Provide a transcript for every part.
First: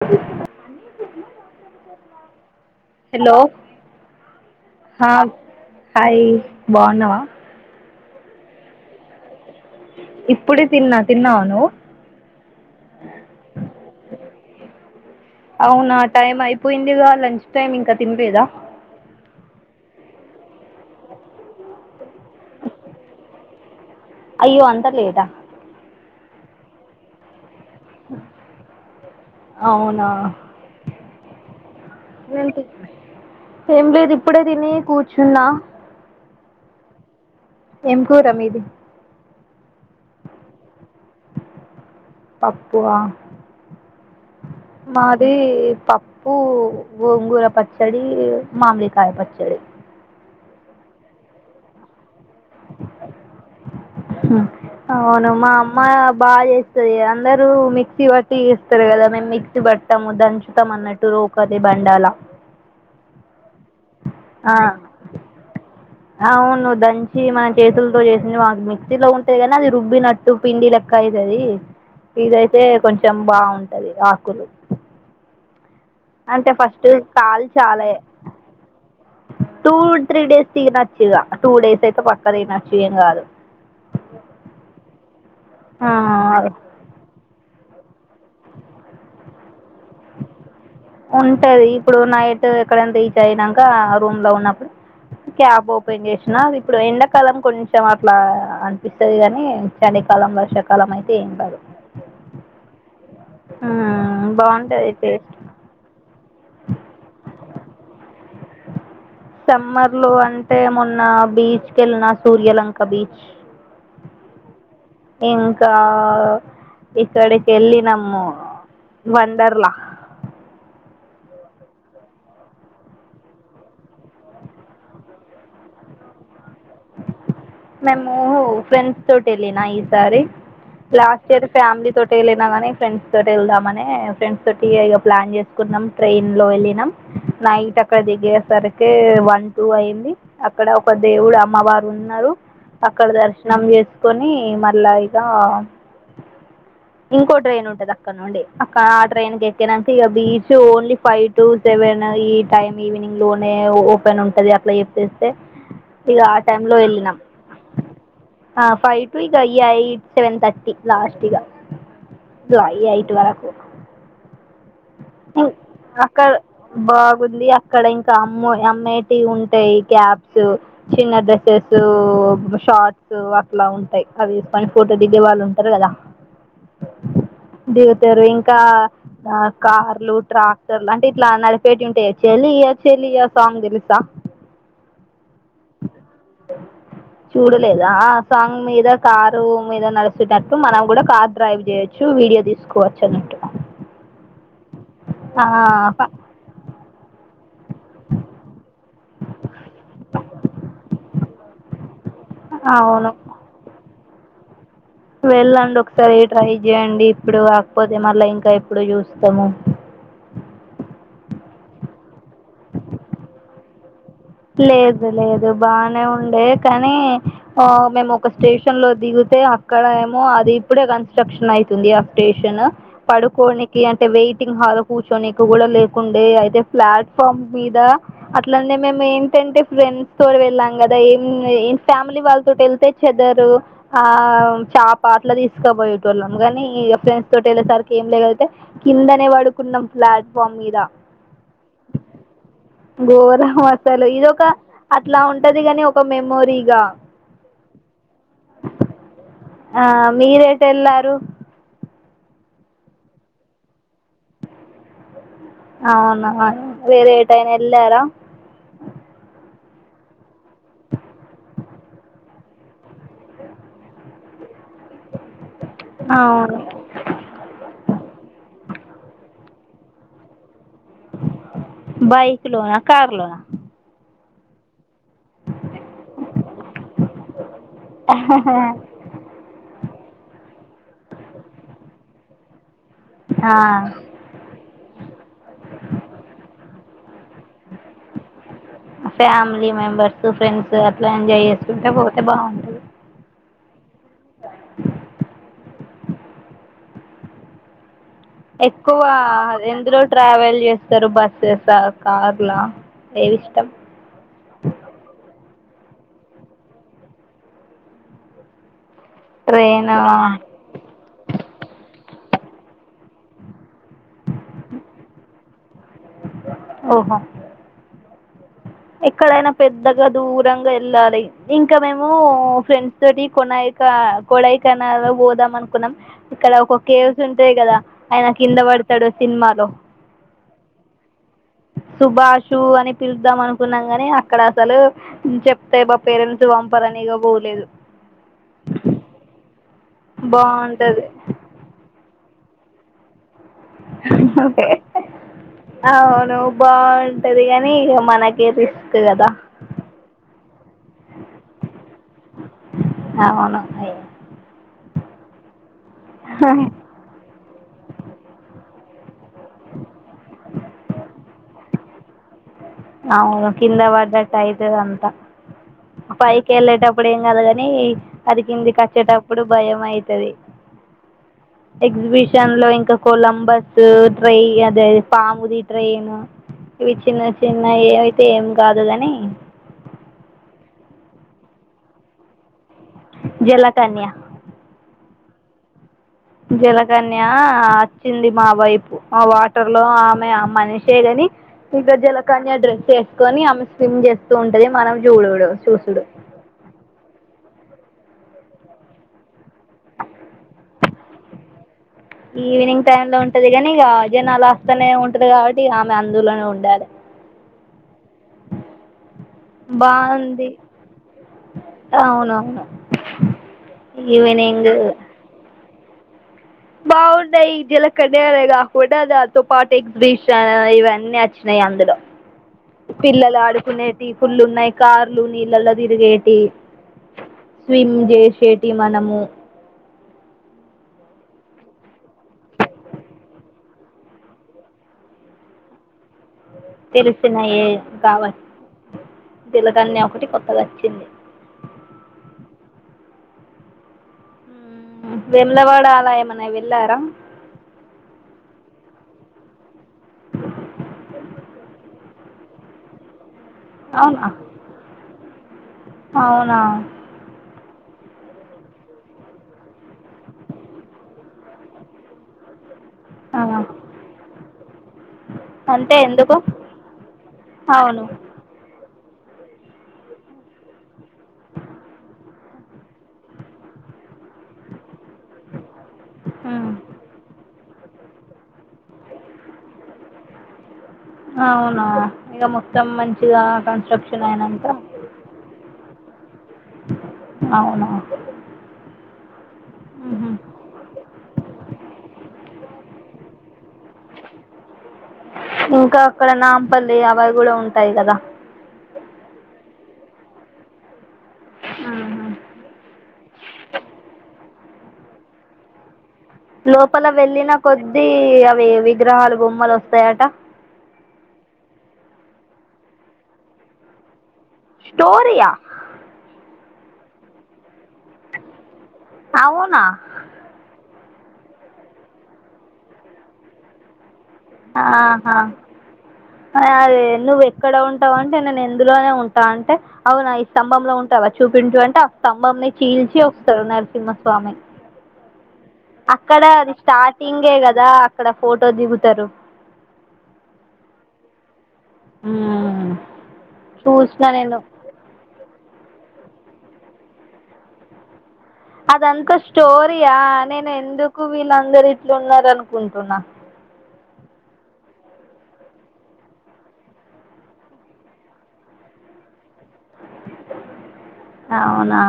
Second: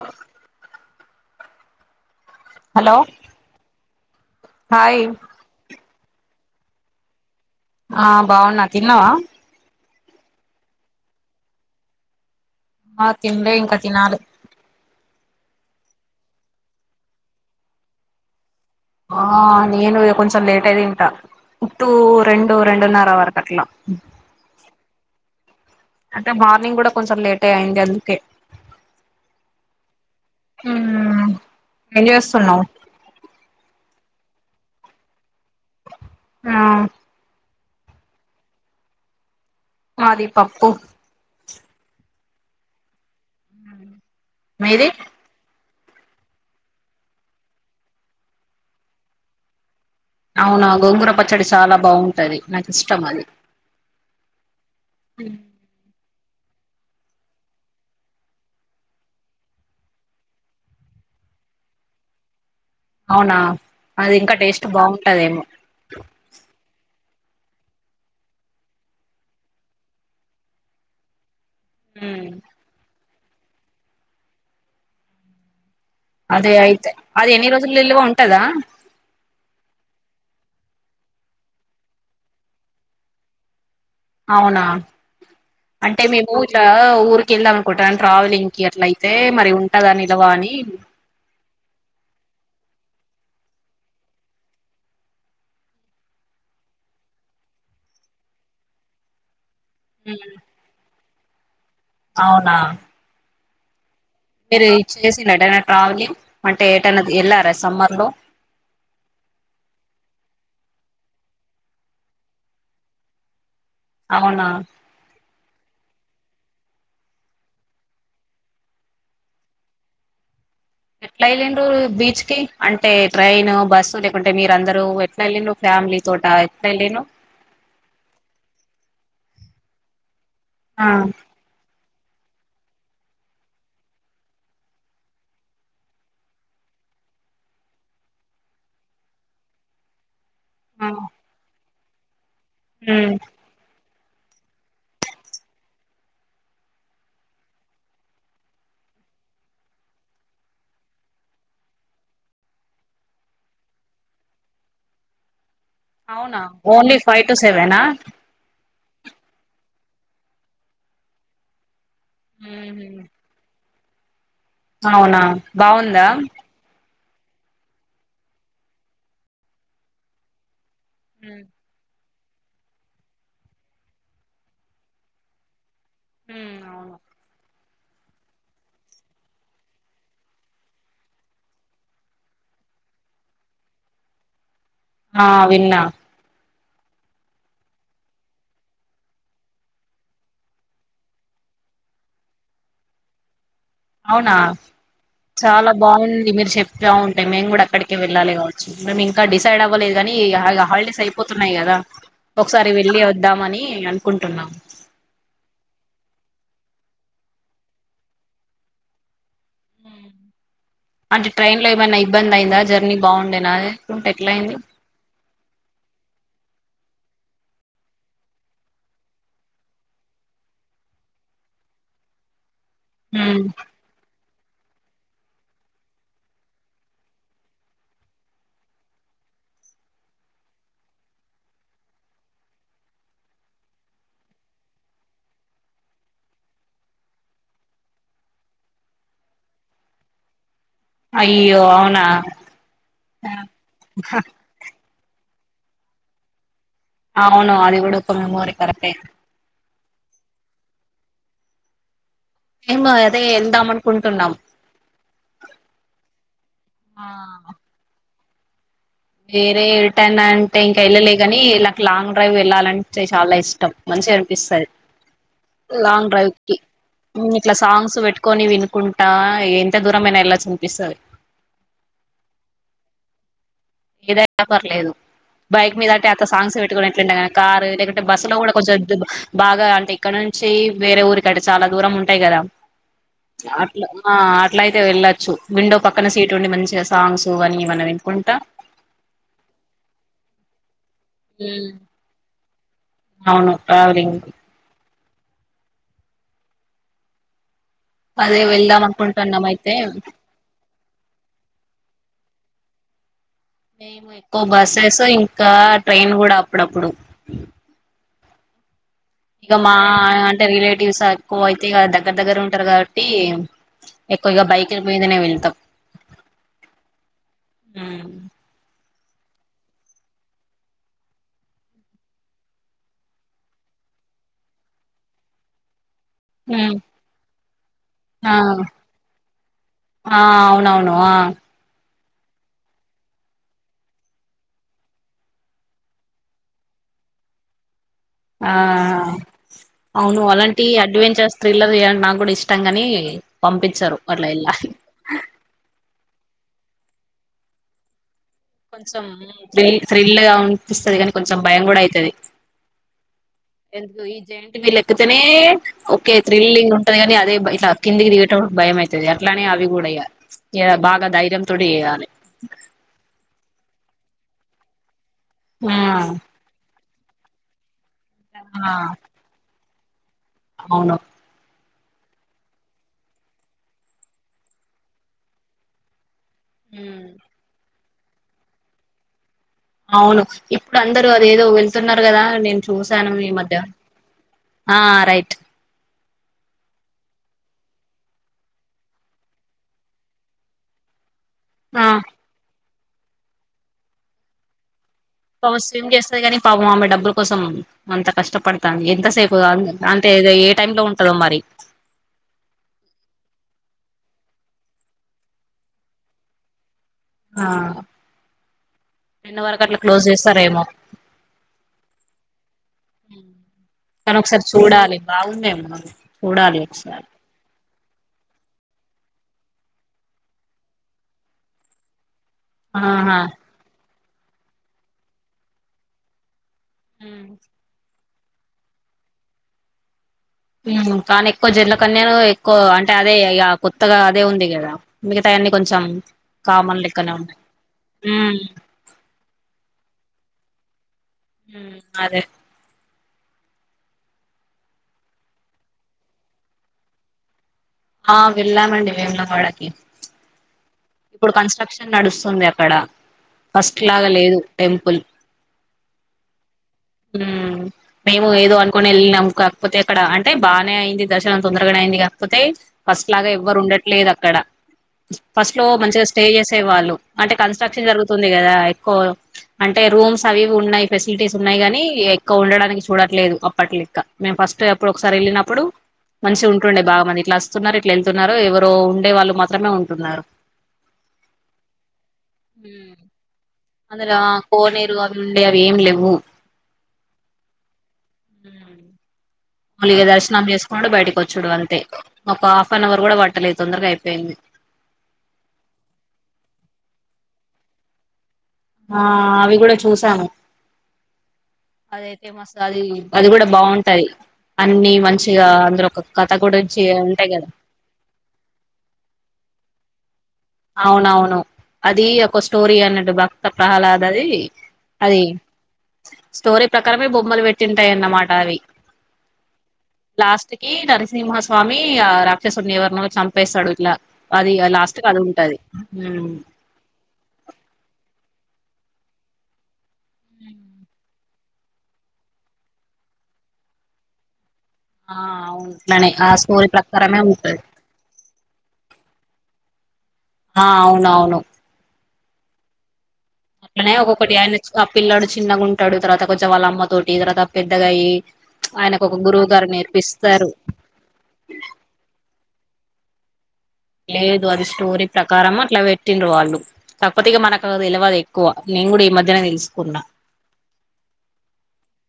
బ hello hello, hi హా, hi బావున్నవా. ఆ బావున్నా, తిన్నావా. ఇప్పుడే తిన్నా, తిన్నావా నువ్. ఆ తిన్లే ఇంకా తినాలే. అవునా టైం అయిపోయిందిగా లంచ్ టైమ్, ఇంకా తిన్లేదా. ఆ నేను ఇగా కొంచెం లేటే దింటా. టు, రెండు రెండున్నర వరకట్లా. అయ్యో అంతా లేటా. అంటే మార్నింగ్ గుడా కొంచెం లేట్ అయింది అందుకే. అవునా ఉమ్మ్ ఏం జేస్తున్నావ్. ఏంలేదు ఇప్పుడే తిని కూర్చున్నా. ఆ ఏంకూర మీది. మాది పప్పు పప్పు ఆ మీది మాద్ ది పప్పు, గోంగూర పచ్చడి, మామిడికాయ పచ్చడి. అవునా గోంగూర పచ్చడి చాలా బాగుంటది, నాకు ఇష్టం అది. హుమ్ అవును మామ్ మా బాగా చేస్తది, అందరూ మిక్సీ బట్టి చేస్తారు కదా, మేము మిక్సీ పట్టాము దంచుతాం అన్నట్టు. రోకలీ బండాలా అవునా, అది ఇంకా ఆ టేస్ట్ బావుంటదేమో. అవును దంచి మన చేతులతో చేసింది, మాక్ మిక్సీలో ఉంటది కానీ అది రుబ్బినట్ ట్టు పిండిలెక్క అయితది. మ్మ్ ఇదైతే కొంచెం బావుంటది ఆకులు. అంటే అదే ఫస్ట్ అయితే అది ఎన్ని రోజులు కాల్చాలే. నిల్వ ఉంటదా టూ, త్రీ డేస్ తినచ్చు ఇగా, టూ డేస్ అయితే పక్క తినచ్చు ఏం కాదు. అవునా, ఆ అంటే మేము ఇట్లా ఊరి కేళ్దాం కుటాన్ ట్రావెలింగ్ కి అట్ల అయితే మరి ఉంటదాని నిలవా అని. ఉంటది, ఇప్పుడు నైట్ ఎక్కడైనా రీచ్ అయినంక ఆ రూమ్ లో ఉన్నప్పుడు. క్యాబ్ ఓపెన్ జేసినా, అది ఇప్పుడు ఎండాకాలం కొంచెం అట్లా అనిపిస్తది గని, చలికాలం, వర్షాకాలం అయితే ఏం కాదు. అవునా హమ్మ్ మీరు ఈద్ చేసినర్రా ఎటైన ట్రావెలింగ్, అంటే ఏటైనా ఎళ్ళారా సమ్మర్ లో. సమ్మర్ లో అంటే, మొన్న బీచ్ కేళ్ళిన సూర్యలంక బీచ్. అవునా. ఇంకా ఇక్కడికి వెళ్ళినమ్ము వండార్లా ఎట్లా వెళ్ళిండ్ర బీచ్ కి అంటే ట్రైన్ బస్సు లేకుంటే మీరు అందరుూ ఎట్లా ఎళ్ళి్రు ఫ్యామిలీ తోట ఎట్లా ఎల్లిండ్రు మేము ఫ్రెండ్స్ తోటి వెళ్లిిన ఈసారి ఆ లాస్ట్ ఇయర్ ఫ్యామిలీ తోటి వెళ్ళినా కానీ ఫ్రెంస్ తో వెళ్దామని ఫ్రెంస్ తోటి ఇ ప్లాన్ చేస్తా న్నాం ట్రైన్ లో వెళ్ళినాం నైట్ అక్కడ దిగేసరికి వన్ టూ అయింది అక్కడ ఒక దేవుడు అమ్మవారు ఉన్నారు అక్కడ మ్మ్ దర్శం నం చేేసుకొని మళ్ళా ఇక ఇంకో ట్రైన్ ఉంటది అక్కడ నుండి అక్కడ ఆ ట్రైన్ క ఎక్కనాక ఇక beach only five two seven ఈ టైమ్ ఈవినింగ్ లోనే ఓపెన్ ఉంటది అట్లా చెప్పేస్తే ఇక ఆ అవునా ఓన్లీ ఫైవ్ టూ సెవెనా ఆ ఫైవ్ టు ఇ ఈయిట్ సెవెన్ తథర్టీ లాస్ట్ ఇగా లాయి ఎయిట్ వరకు అవునా బాగుందా అక్కడ బాగుంది అక్కడ ఇంకా అమ్మ అమ్మేటి ఉంటాయి క్యాబ్స్ చిన్న డ్రస్ షార్ట్స్ అట్లా ఉంటాయి అవి వేసుకొని ఫోటో దిగే వాళ్ళు ఉంటారు కదా ఉ అవును దిగుతారు ఇంకా ఆ కార్లు ట్రాక్టర్లు అంటే ఇట్లా నడిపేటి ఉంటాయా చెలియా చెలియ సాంగ్ తెలుసా ఆ విన్నా చూడలేదా ఆ సాంగ్ మీద కారు మీద నడుస్తున్నట్టు మనం కూడా కార్ డ్రైవ్ చేయొచ్చు చు వీడియో తీసుకోవచ్చు అన్నట్టు అవునా చాలా బాగుంది మీరు చెప్తా ఉంటేయి మేము కూడా అక్కడికి వెళ్ళాలి కావచ్చు మేము ఇంకా డిసైడ్ అవ్వలేదు గానీ హాలిడేస్ అయిపోతున్నాయి కదా ఒకసారి వెళ్ళి అవును వద్దామని అనుకుంటున్నాం వెళ్ళండి ఒకసారి ట్రై చేయండి ఇప్పుడు కాకపోతే మళ్ళా ఇంకా ఎప్పుడు చూస్తాము అంటే ట్రైన్ లో ఏమైనా ఇబ్బంది అయిందా జర్నీ బాగుండేనాకుంటే ఎట్లా అయింద లేదు లేదు బానే ఉండే కానీ ఆ మేము ఒక స్టేషన్ లో దిగితే అక్కడ ఏమో అది ఇప్పుడే కన్స్ట్రక్షన్ అయితుంది స్టేషన్ ఉమ్. పడుకోడానికి అ అతే వెయిటింగ్ హాల్ కూర్చొనికు కూడా లేకుండే అయితే ప్లాట్ఫామ్ మీద అట్లనే మేంమే ఏంటంటే ఫ్రెండ్స్ తో వెళ్ళాం కదా ఏం ఏ ఫ్యామిలీ వాళ్ళతోటి వెళ్తే చదరు ఆ చాపట్ల తీసుకపోయేటోళ్ళం కాని ఫ్రెండ్స్ తోటి ఎళ్ళేసరికి ఏం లేగతే కిందనే పడుకున్నాం ప్లాట్ఫామ్ మీద అయ్యో అవునా ఘోరం అసలు ఇదొక అట్లా ఉంటదిని ఒక మెమోరీగా అవును అది కూడా ఒక మెమోరి కరెక్టే ఆ మీరేటేళ్లారు మేము అదే ఎళ్దాం అనుకుంటున్నాం ఆవున్నా ఆ వేరేటైన ఎళ్లారా వేరే రిటైన్ అంటే ఇంకా వెళ్ళలే కాని ఇకి లాంగ్ డ్రైవ్ వెళ్ళాలంటే చాలా ఇష్టం మంచిగా అనిపిస్తుంది లాంగ్ డ్రైవ్కి అవును ఇట్లా సాంగ్స్ పెట్టుకొని వినుకుంటా ఎంత దూరమైనా ఎళ్ళచ్చు అనిపిస్తది బైక్ లోనా కార్ లోనా ఏదనా పర్లేదు బైక్ మీద టె త సాంగ్స్ కూడా పెట్టుకున్నట్లుండగానీ కారు లేకంటే బస్సు లో కూడా కొంచెం బాగా అంటే ఇక్కడ నుంచి వేరే ఊరి కంటే చాలా దూరం ఉంటాయి కదా అట్లా ఆ అట్లాయితే వెళ్ళొచ్చు విండో పక్కన సీట్ ఉండి మంచిగా సాంగ్స్ అన్నీ మన వినుకుంటా ఫ్యామిలీ మెంబర్స్ ఫ్రెండ్స్ అట్లా ఎంజాయ్ చేసుంటే పోతే బాగుంట అవును ట్రావెలింగ్ అదే వెళ్దాం ఎక్కువ అనుకుంటున్నాం అయితే ఎందులో ట్రావెల్ చేస్ బస్సెస కార్లా ఏవి ఇష్టం మేము ఎక్కువ బస్సెస్ ఇంకా ట్రైన్ కూడా అప్పుడప్పుడు ఇక మా ట్రైన్ అంటే రిలేటివ్స్ ఎక్కువ అయితే దగ్గర దగ్గర ఉంటారు కాబట్టి ఎక్కువగా బైక్ల మీదనే వెళతాం ఓహో ఉ ఎక్కడైనా పెద్దగా దూరంగా వెళ్ళాలి ఇంకా మేము ఫ్రెండ్స్ తోటి కొనాయిక కోడాయికెనాలు పోదాం అనుకున్నాం ఇక్కడ ఉమ్ ఒక కేవ్స్ ఉంటాయి కదా ఆయన ఆ కింద పడతాడు సినిమాలో ఆ అవునవును ఆ సుభాషు అని పిలుదాం అనుకున్నాం కని అక్కడ అసలు చెప్తే మా పేరెంట్స్ పంపారని ఇగా పోలేదు ఆ అవును అలాంటి బాగుంటుంది అడ్వెంచర్స్ త్రిల్లర్ చేయాలంటే నాకు కూడా ఇష్టంగాని అవును బాగుంటది కాని ఇక మనకి కొంచెం థ్రిల్ థ్రిల్ గా ఉనిపిస్తుంది కానీ కొంచెం భయం కూడా అయితది ఆ అవును ఎందుకో ఈ జెంట్ విల్ ఏక్ ఎకుతనే ఓకే త్రీల్లింగ్ ఉంటది కానీ అదే ఇట్లా కిందికి దిగేటపుడు భయంమయి అట్లనే అవి కూడా ఇగ బాగా ధైర్యంతోటి చేయాలి అవును కింద వడ్డటు అయితే అంత ఆ పైకి వెళ్ళేటప్పుడు ఏం కదుగాని అది ఆ కిందికచ్చేటప్పుడు భయం అయితది అవును ఎగ్జిబిషన్ లో ఇంకా కొలంబస్ ట్రై అదే పాముది ట్రైన్ ఇవి చిన్న చిన్న ఏ అయితే ఏం కాదు కాని అవును ఇప్పుడు అందరూ అదేదో వెళ్తున్నారు కదా నేను చూశాను మీ మధ్య జలకన్య ఆ రైట్ జలకన్య వచ్చింది మా వైపు మా వాటర్ లో ఆమె ఆ మనిషే గని ఆ ఇక జలకన్య డ్రెస్ ఏసుకొని ఆమె స్విమ్ చేస్తూ ఉంటది మనం చూడుడు పాపం స్విమ్ చూసుడు చేస్తది కాని పాపం ఆమె డబ్బుల కోసం అంత కష్టపడతాంది ఎంతసేపు కాదు అంటే ఏ టైమ్ లో ఉంటదో మరి ఈవినింగ్ టైమ్ లో ఉంటది కానీ ఇగ జనాలు వస్తనే ఉంటరు కాబట్టి ఆమె అందులోనే ఉండాలి ఆ టెన్ వరకు అట్లా క్లోజ్ బాగుంది చేస్తారేమో అవునవును కానీ ఒకసారి ఈవినింగ్ చూడాలి బాగుందేమో చూడాలే బాగున్ ఈ జల కన్యనే గాకుండా దాన్తో పాటు ఎగ్జిబిషన్ ఇవన్నీ అచ్చినయి అందులో ఆహా పిల్లలాడుకునేటియి ఫుల్లు ఉన్నయి కార్లు నీళ్ళల్లో దిరిగేటియ్ హ్మ్ స్విమ్ జేసేటియ్ మనము హ్మ్ కానీ ఎక్కువ జల కన్యను ఎక్కువ అంటే అదే ఇగా కొత్తగ అదే ఉంది కదా మిగతాయన్నీ కొంచెం కామన్ లెక్కనే ఉన్నాయి తెలిసినయే కావ ఉమ్ జల కన్య ఒకటి కొత్తగ అచ్చింది హ్మ్ అదే వెమ్లవాడ ఆలాయమేన్న వెళ్ళారా ఆ వెళ్ళామండి వేముల వాడకి పుడ్ కన్స్ట్రక్షన్ నడుస్తుంది అక్కడ ఫస్ట్ లాగా అవునా లేదు టెంపుల్ అవునా ఉమ్ ఏమో ఏదో అనుకుని ఎళ్ళినము కాకపోతే అక్కడ అంటే బానే అయింది దర్శనం తొందరగనే అయింది కాక్పోతే ఫస్ట్ లాగ ఎవ్వరు ఉండట్లేదక్కడ ఫస్ట్ కు అంటే మంచిగ స్టే ఎందుకు చేసే వాళ్ళు అంటే కన్స్ట్రక్షన్ అవును జరుగుతుంది గదా ఎక్కువ అంటే రూమ్స్ అవీ ఇవి ఉన్నాయి ఫెసిలిటీస్ ఉన్నాయి గనీ ఎక్కువ ఉండడానికి చూడట్లేదు అప్పట్ లెక్క మేము ఫస్ట్ ప్పుడోకసారి ఎళ్ళినప్పుడు మంచిగుంటుండే బాగ మరి ఇట్లాస్ స్తున్నరు ఇట్ల ఎళ్తున్నరు ఎవరో ఉండే వాళ్ళు మాత్రమే ఉంటున్నరు అవునా ఇగ మొత్తం హ్మ్ మంచిగా అందులో కన్స్ట్రక్షన్ ఆ అయినంక కోనేరు ఉండే అవి ఏం లేవు అవునా మల్లిగ మ్మ్. దర్శనం చేసుకునుడు బయటకొచ్చుడు అంతే ఒకా హాఫ్ అన్ అవర్ కూడ పట్టలేదు తొందరగ అయిపోయింది ఇంక అక్కడ నాంపల్లి అవయి గూడ ఉంటాయి గదా ఆ అవి గూడ చూసాము అదైతే మ్మ్. మస్ అదీ అది గుడా బాగుంటది అన్ని మంచిగా అందరొక్క లోపల వెళ్ళిన కొద్ది అవి విగ్రహాలు బొమ్మలొస్తయట అవునవును అదీ ఒక స్టోరీ అన్నట్టు భక్త ప్రహ్లాదది అది స్టోరీయా స్టోరీ ప్రకారమే బొమ్మలు పెట్టింటాయన్నమాట అవి అవునా లాస్ట్ కి నరసింహస్వామి ఆ రాక్షసుడిని ఎవర్నో చంపేస్తడు ఇట్లా అది ఇగ లాస్ట్ కి ఆహా అదుంటది అదే నువ్వు ఎక్కడ ఉంటావంటే నేను ఇందులోనే ఉంటా అంటే అవునా ఈ స్తంభంలో ఉంటవచ్ చూపించు అంటే ఆ స్తంభంన్ని చీల్చి వస్తడు నరసింహస్వామి ఆ అవును అట్లనే ఆ అక్కడ స్టోరీ అది ప్రకారమే స్టార్టింగే ఉంటది గదా అక్కడ ఫోటో దిగుతరు హా అవునవును ఉమ్ ఆనే ఒక్కొక్కటి ఆయనచి ఆ పిల్లాడు చిన్నగుంటడు తర్వాత కొంచం వాళమ్మ తోటి తర్వాత పెద్దగయ్యి అదంత స్టోరీయా నేను ఎందుకు వీళ్ళందరు ఇట్లున్నరనుకుంటున్నా లేదు అది స్టోరీ ప్రకారం అట్ల పెట్టిండ్రు వాళ్ళు కాక్పోతే ఇగ మనకు తెలవదు ఎక్కువ నేన్ గూడ ఈ మధ్యనే తెలుసు అవునా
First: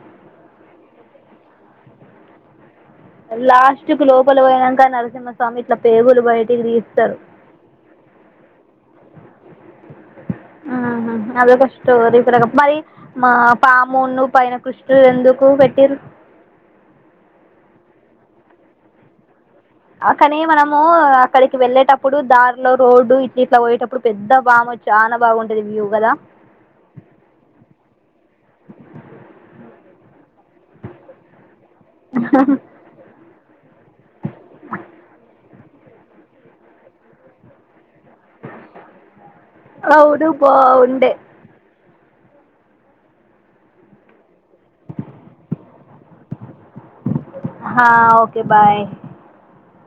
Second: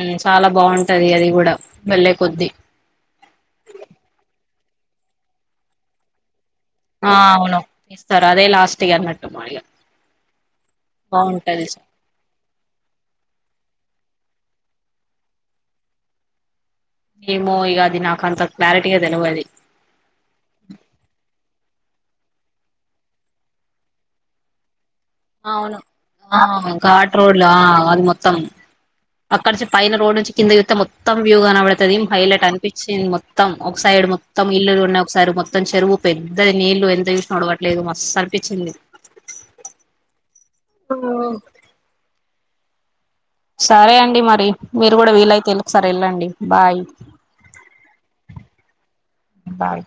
ఉమ్ చాలా బాగుంటది అది గూడ వెళ్లే కొద్ది లాస్ట్ కు లోపలి పోనాక నరసింహస్వామి ఇట్లా పేగులు బయటికి తీ ఆ అవును తీస్తారు అదే లాస్ట్ ఇ అన్నట్టు మాడిగా ఆహా బాగుంటుది అదొక స్టోరీ మరి మా పామున్ను పైన కృష్ణుడు ఎందుకు పెట్టిరు ఏమో ఇగ నాకంత క్లారిటీగా తెలవది కాని మనము అక్కడికి వెళ్ళేటప్పుడు దారిలో రోడ్డు ఇట్ ఇట్లా పోయేటప్పుడు పెద్ద బామ చాలా బాగుంటది అవును వ్యూ కదా ఘాట్ రోడ్లు అది మొత్తం అక్కడించి పైన రోడ్ నుంచి కిందితే మొత్తం వ్యూ కనబడుతుంది హైలైట్ అనిపించింది మొత్తం మొత్తం ఒక సైడ్ మొత్తం ఇల్లులు ఉన్నాయి ఒకసైడ్ మొత్తం మొత్తం చెరువు పెద్దది నీళ్లు ఎంత చూసిన ఒడవట్లేదు మస్తు అనిపించింది అవును బాగుంది సరే అండి మరి మీరు కూడా వీలైతే ఒకసారి వెళ్ళండి బాయ్ హా ఓకే బాయ్ బాయ్